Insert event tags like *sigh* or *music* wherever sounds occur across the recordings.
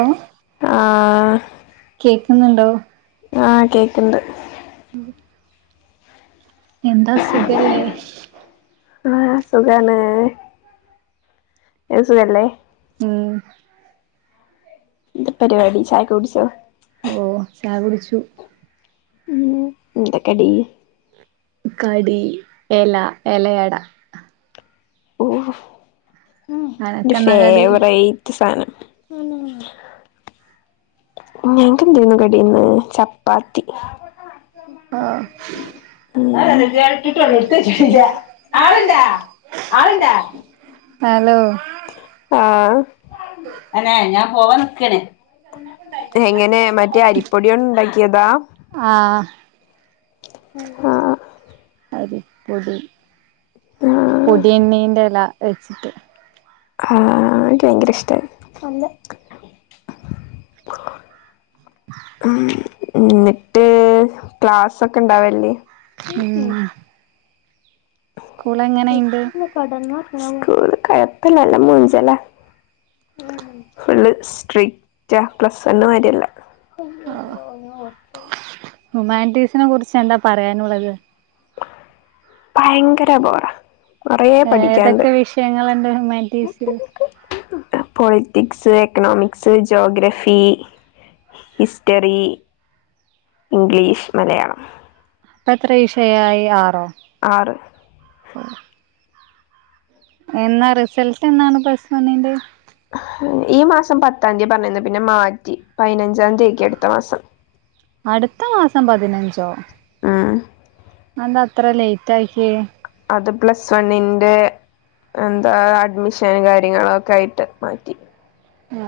law ആഹ് കേക്കുന്നുണ്ടോ ആഹ് കേക്ണ്ട് ഉം എന്താ സുഖല്ലേ ആഹ് സുഖാണ് എ സുഖല്ലേ ഉം എന്താ പരിവാടി ചായൊക്കെ കുടിച്ചോ ഓ ചാ കുടിച്ചു ഉംഎന്താ കടി കടി എല എലയട ഓ ഇന്റെ അനക്കെന്നാ കടി ഫേവറേറ്റ് സാനം ആ ഞങ്ങക്ക് എന്തേന്നു കടിയിന്ന് ചപ്പാത്തി ആഹ് ഉം ആള്ണ്ടാ ആള്ണ്ടാ ഹലോ ആ എങ്ങനെ മറ്റേ അരിപ്പൊട്യോണ്ട് ഇ ണ്ടാക്കിയതാ ആഹ് ആഹ് അരിപ്പൊടി ആഹ് പൊടിയണ്ണിന്റെല വച്ച്ട്ട് ആഹ് ഇനിക്ക് ഭയങ്കര ഇഷ്ട മ് ഇന്നിട്ട് ക്ലാസ് ഒക്കെ ഇണ്ടാവല്ല്യേ സ്കൂൾ എങ്ങനെ ഇണ്ട് സ്കൂൾ കൊഴപ്പല്ലാ അല്ല മൂഞ്ചലാ ഫുള്ള് സ്ട്രിക്റ്റാ പ്ലസ് വണ്ണ് മാരിയല്ല അന്ന ഓർത്തത് ഹുമാൻറ്റീസിനെ കുറിച്ച് എന്താ പറയാനുള്ളത് ഭയങ്കര ബോറാ കൊറേ പഠിക്കാണ്ട് ഏതൊക്കെ വിഷയങ്ങൾ ഇണ്ട് ഹുമാൻറ്റീസിൽ politics economics geography history English Malayalam ഇപ്പ എത്ര വിഷയായി ആറോ ആറ് എന്നാ റിസൾട്ട് എന്നാണ് പ്ലസ് വണ്ണിന്റെ ഈ മാസം പത്താന്തിയാ പറഞ്ഞീന്ന് പിന്നെ മാറ്റി പയിനഞ്ചാം തീ ആക്കി അടുത്ത മാസം അടുത്ത മാസം ഉം അഅ് എന്താ അത്ര ലേറ്റ് ആക്കിയേ അത് പ്ലസ് വണ്ണിന്റെ എന്താ അഡ്മിഷൻ കാര്യങ്ങള ഒക്കെ ആയിട്ട് മാറ്റി ഉം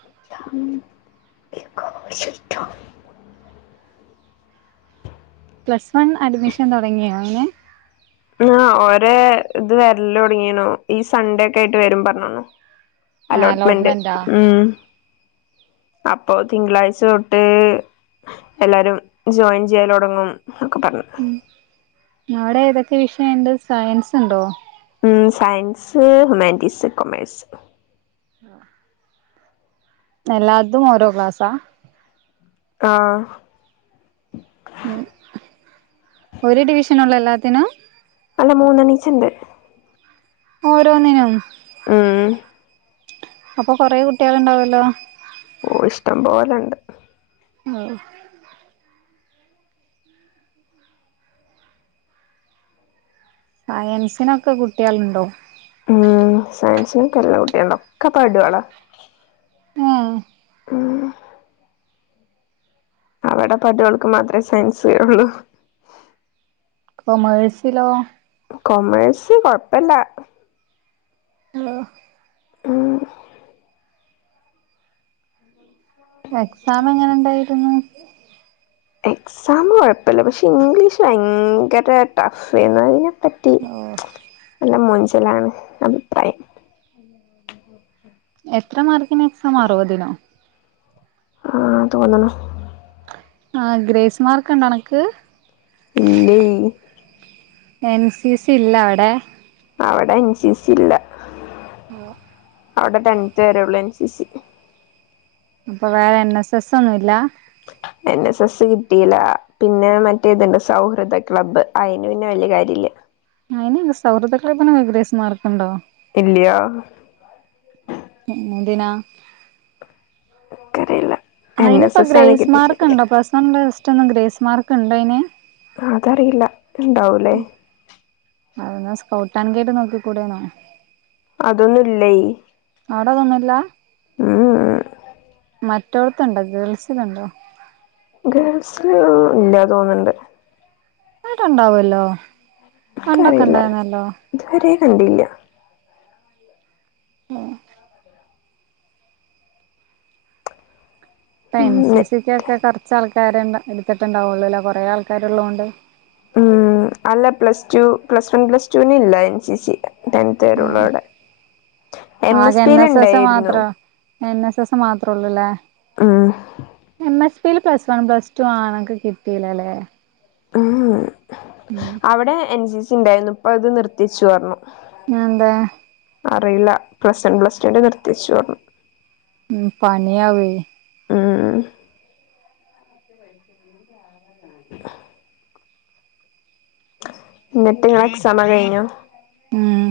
*unintelligible* പ്ലസ് വൺ അഡ്മിഷൻ തുടങ്ങിയോ അയ്ന് *inaudible* ആ ഒരേ ഇത് വരലൊട്ങ്ങീണു ഈ സൺഡേക്കായിട്ട് വരും പറഞ്ഞണ്ണു ആ അലോട്ട്മെന്റ് അലോട്ട്മെന്റാ ഉം അപ്പൊ തിങ്കളാഴ്ച തൊട്ട് എല്ലാരും ജോയിൻ ചെയ്യലൊടങ്ങും ഒക്കെ പറഞ്ഞു നവിടെ ഏതൊക്കെ വിഷയണ്ട് സയൻസ്ണ്ടോ ഉം സയൻസ് ഹ്യുമാനീറ്റീസ് കൊമേഴ്സ് ആ എല്ലാതും ഓരോ ക്ലാസ്സാ ആ ത്തിന അല്ല മൂന്നണീച്ചണ്ട് ഓരോന്നിനും അപ്പൊ കൊറെേ കുട്ടികള്ണ്ടാവല്ലോ ഓ ഇഷ്ടംപോലണ്ട് ഓ സയൻസിനൊക്കെ കുട്ടികളുണ്ടോ ഉം സരി *unintelligible* കുട്ടിയുണ്ടും ക്കപടോള ആ അവടെ പടോൾക്ക് മാത്രേ സയൻസ് *unintelligible* കൊമേഴ്സിലോ കൊമേഴസ് കൊഴപ്പല്ല ഹലോ ആ എക്സാം എങ്ങനെണ്ടായിരുന്നു എക്സാം കൊഴപ്പല്ല പക്ഷെ ഇംഗ്ലീഷ് ഭയങ്കര ടഫേന്ന് പറ്റി ഓ നല്ല മൊഞ്ച് ലാണ് അഭിപ്രായം എത്ര മാർക്കിന് എക്സാം അറുപതിനോ ആ തോന്നണു ആ ഗ്രേസ്മാർക്കുണ്ടണക്ക് ഇല്ലേയ് എൻ സി സി ഇല്ലവടെ അവടെ എൻ സി സില്ല മ് അവ്ടെ ടെൻത്ത് വരെള്ളു എൻ സി സി അപ്പൊ വേ എൻ എസ് എസ് ഒന്നു ഇല്ല എൻ എസ് എസ് കിട്ടിയില്ല പിന്ന മറ്റേ ത്ണ്ട് സൗഹൃദ ക്ലബ് അയ്ന് പിന്നെ വല്ല്യ കാര്യ ഇല്ല അയ്ന് നെ സൗഹൃദക്ലബ്നൊക ഗ്രേസ് മാർക്കുണ്ടോ ഇല്ല്യാ പിന്നെന്തിനാ ക്കറീല അയ്ന്പ്പ ഗ്രേസ്മാർക്ക്ണ്ടോ പ്ലസ് വൺ പ്ലസ് ടു ന്നും ഗ്രേസ് മാർക്ക് ണ്ടയ്ന് അതറിയില്ല ണ്ടാവൂലേ അതാ സ്കൗട്ട് ആൻ ഗേട് നോക്കിക്കൂടെനോ അതൊന്നു ല്ലയ് അവിടെ അത്‌ ഒന്നുമില്ലാ ഏ ഏ മറ്റോട്ത്ത് ണ്ടോ ഗേൾസില്ണ്ടോ ഗേൾസില് ഇല്ലാ തോന്ന്ണ്ട് അവിടെ ഇണ്ടാവുവല്ലോ പണ്ടൊക്കെ എനിക്കറിയില്ല ഉൺണ്ടായിനല്ലോ ഇതുവരെ കണ്ടില്ല മ് പ്പ എൻ ഉം സി സി കൊക്കെ കർ ർച്ചാൾക്കാരെ ണ്ട എട്ത്തിട്ട്ണ്ടാവുള്ളൂലേ കൊറേ ആൾക്കാര്ള്ളോണ്ട് ഉം അല്ല plus two plus one plus ടൂനി ഇല്ല എൻ സി സി ടെൻത്ത് ഉം വരെയുള്ളവിടെ എം ആകെ എൻ പിൽ എസ് എസ് ഉണ്ടായിരുന്നു മാത്രൊ എൻ എസ് എസ് മാത്രോ ള്ളുലേ ഉം എം എച് പ്പീല് പ്ലസ് വൺ പ്ലസ് ടു ആണൊക്ക കിട്ടീലലേ ഏ ഏ അവ്ടെ എൻ സി സി ണ്ടായിര്ന്നു പ്പൊ അത് നിർത്തി വെച്ചുപറഞ്ഞു അത്‌ എന്താ അറിയില്ല പ്ലസ് വൺ പ്ലസ് ടു ന്റെ നിർത്തി വെച്ചു പറഞ്ഞു ഉം പണി ആവുഏ ആ ഇങ്ങട്ട് ഇങ്ങളെ എക്സാമ് കയ്ഞൊ മ്മ്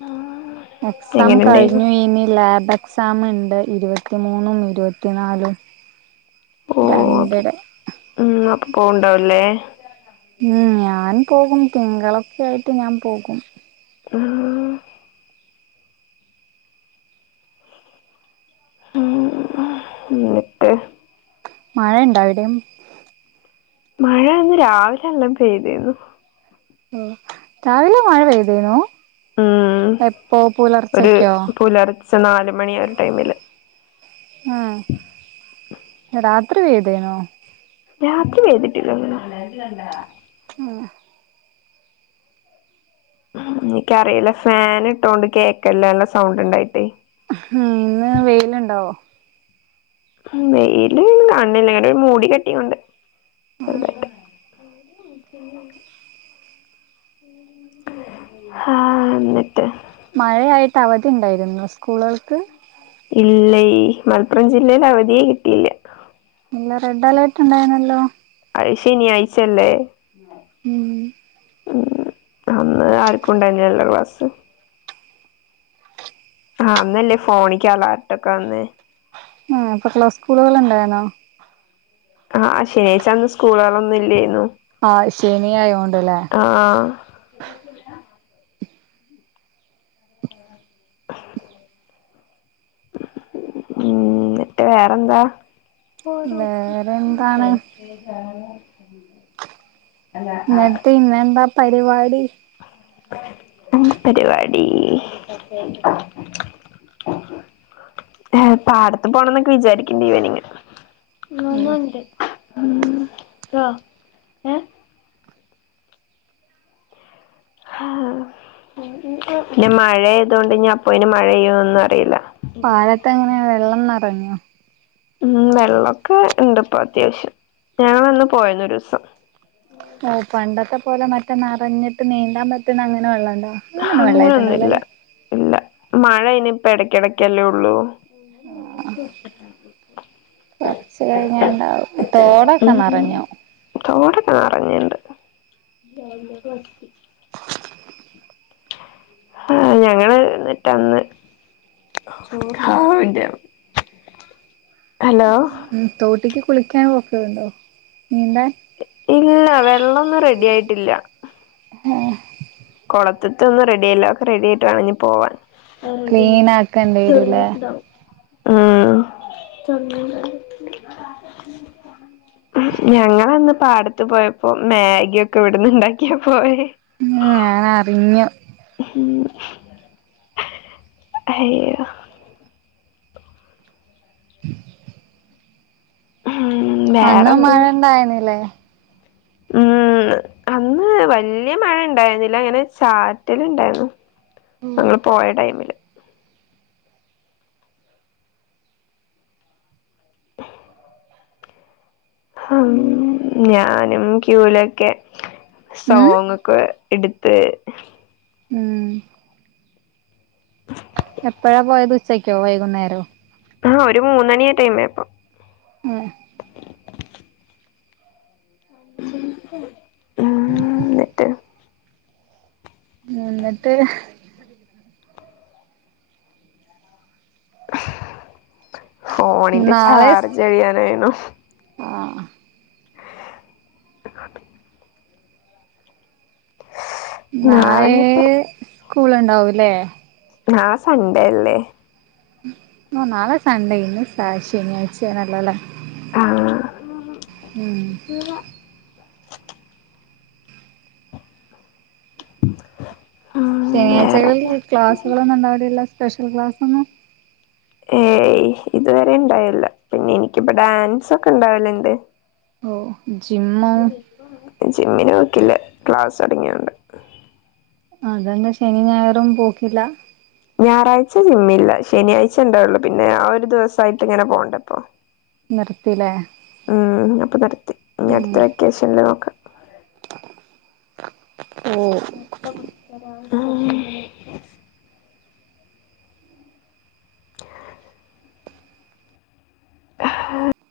മ്മ് എക്സാം കഴിഞ്ഞു ഇനി ലാബ് എക്സ് ക്സാമ് ണ്ട് ഇരുപത്തിമൂന്നും ഇരുപത്തിനാലും രണ്ട് ഡേ പോവ്ണ്ടാവല്ലേ ഉം ഞാൻ പോകും തിങ്കളൊക്കെ ആയിട്ട് ഞാൻ പോകും ആഹ ഉം എന്നിട്ട് മഴ ഇണ്ടാ അവിടെ മഴ ഇന്ന് രാവിലെ എല്ലം പെയ്തിനു ഓ രാവിലെ മഴ പെതേനു ഉം ഒരു പുലർച്ച നാല് മണി ഒരു ടൈമില് ആഹ് രാത്രി വേദേനോ രാത്രി വെതിട്ടില്ലന്ന് ഉം എനിക്കറിയില്ല ഫാൻ ഇട്ടോണ്ട് കേക്കല്ലഎല്ലാം സൗണ്ട് ഉണ്ടായിട്ടേ ഉം ഇന്ന് വെയിലുണ്ടാവോ വെയില് അണ് *unintelligible* ഒരു മൂടി കെട്ടിയ കൊണ്ട് മം ആഹ എന്നിട്ട് മഴയായിട്ട് അവധി ഉണ്ടായിരുന്നു സ്കൂളുകൾക്ക് ഇല്ല മലപ്പുറം ജില്ലേല് അവധിയേ കിട്ടിയില്ല ഇല്ല റെഡ് അലേർട്ട് ഉണ്ടായിന്നല്ലോ അത് ശനി ആഴ്ച്ചല്ലേ മം ഉം അന്ന് ആർക്കും ഉണ്ടായിനല്ലേ ക്ലാസ്സ് ആ അന്നല്ലേ ഫോണക്ക് അലാർട്ടൊക്കെ വന്നേ ആ ഇപ്പൊ ക്ലാസ്സ് സ്കൂളുകൾ ഉണ്ടായിന്നോ ആഹ് ശനിആഴ്ച്ച അന്ന് സ്കൂളുകളൾ ഒന്നും ഇന്ന് ഇല്ലേനു ആഹ ശനിയായോണ്ടല്ലേ ആഹ് *inaudible* ഉം ഇനിട്ട് വേറെന്താ ഓര് ഉച്ചത്ത വേറെ എന്താണ് *unintelligible* *inaudible* എന്നിട്ട് ഇന്ന് എന്താ പരിപാ എന്ത് പരിപാടി പാടത്ത് പോണം എന്ന്ക്കെ വിചാരിക്കണ്ടി ഇവനിംങ്ങ് ഞനു ഒണ്ട് മം ന്താ ഏ ഹാ പിന്നെ മഴ ആയത് കൊണ്ട് അപ്പോ ഇന് മഴെയ്യോന്നും അറിയില്ല പാലത്ത് എങ്ങനെയ വെള്ളം നെ പഞ്ഞോ ഉം വെള്ളൊക്കെ ഇണ്ട് ഇപ്പ അത്യാവശ്യം ഞാ വന്ന് പോ യാര്ന്ന് ഒരുസം ഓ പണ്ടത്തെ പോലെ മറ്റേ നെറഞ്ഞിട്ട് നീന്താൻ പറ്റുന്ന അങ്ങനെ വെള്ളൊണ്ടോ അങ്ങനെയൊന്നും അങ്ങനൊന്നുല്ല വെള്ളായിട്ടുണ്ടാവില്ലാല്ലേ ഇല്ല മഴ ഇനിയിപ്പ ഇടയ്ക്കിടക്കല്ലേ ഒള്ളൂ ആ കൊറച്ച് കഴിഞ്ഞ് ഇണ്ടാവും തോടൊക്കെ നിറഞ്ഞു നെറഞ്ഞിണ്ട് ആ ഞങ്ങള് എന്നിട്ടന്ന് *unintelligible* ഉം തോട്ടിക്ക് കുളിക്കാൻ പോക്കതുണ്ടോ ഇല്ല വെള്ളൊന്നും റെഡിയായിട്ടില്ല ആ കൊളത്തത്ത് ഒന്നും റെഡിയല്ല ഒക്കെ റെഡിയായിട്ട് വേണം ഇനി പോവാൻ *inaudible* ക്ലീൻ ആക്കേണ്ടി വരൂല്ലേ മം ഞങ്ങളന്ന് പാടത്ത് പോയപ്പോൾ മാഗിയാക്കെ ഇവിടുന്ന് ഇണ്ടാക്കിയാ പോയേ ഉം *unintelligible* അയ്യോ ഉം അന്ന് മഴ വേറെന്തന്നിട്ട് ഇണ്ടായിരുന്നില്ലേ ഉം അന്ന് വല്യ മഴ ഇണ്ടായിരുന്നില്ല അങ്ങനെ ചാറ്റല് ഇണ്ടായിരുന്നു ഞങ്ങൾ പോയ ടൈമില് ഹം ഞാനും ക്യൂവിലൊക്കെ ഉം സോങ് ഒക്കെ എട്ത്ത് ഉം എപ്പോഴാ പോയത് ഉച്ചയ്ക്കോ വൈകുന്നേരോ ആ ഒരു മൂന്നണി ടൈമായപ്പം ഉം ഉം എന്നിട്ട് എന്നിട്ട് ഫോണിന്റെ ചാർജ് കഴിയാറായി ആ *unintelligible* നാളേ നാളെഞ്ഞിപ്പോ സ്കൂള് ഉണ്ടാവൂല്ലേ ആഹ് സൺഡേ അല്ലേ ഉം നാളെ സണ്ടേ ഇന്ന് സ ശനിയാഴ്ച ആണല്ലോ ലേ ആഹ് ഉം ഉം വേറെന്താ ശനിയാഴ്ചകളിൽ ക്ലാസുകളൊന്നും ഉണ്ടാവില്ലല്ലോ സ്പെഷ്യൽ ക്ലാസ്സ് ഉം ഏയ് ഇതുവരെ ഇണ്ടാവില്ല പിന്നെ എനിക്കിപ്പ ഡാൻസ് ഒക്കെ ഇണ്ടാവല് ണ്ട് ഓ ജിമ്മിന് പോക്കില്ല ക്ലാസ് ചടങ്ങിയുണ്ട് അതന്നെ ശനി ഞായറും പോക്കില്ല ഞായറാഴ്ച ജിമ്മില്ല ശനിയാഴ്ച ഉണ്ടാവുള്ളു പിന്നെ ആ ഒരു ദിവസായിട്ട് ഇങ്ങനെ പോവണ്ടേ പ്പോ നിർത്തില്ലേ ഉം അപ്പൊ നടത്തി ഇനി അടുത്ത ഉം വെക്കേഷനില് നോക്കാം *inaudible* മത്ത പുത്തരാ *inaudible* *unintelligible*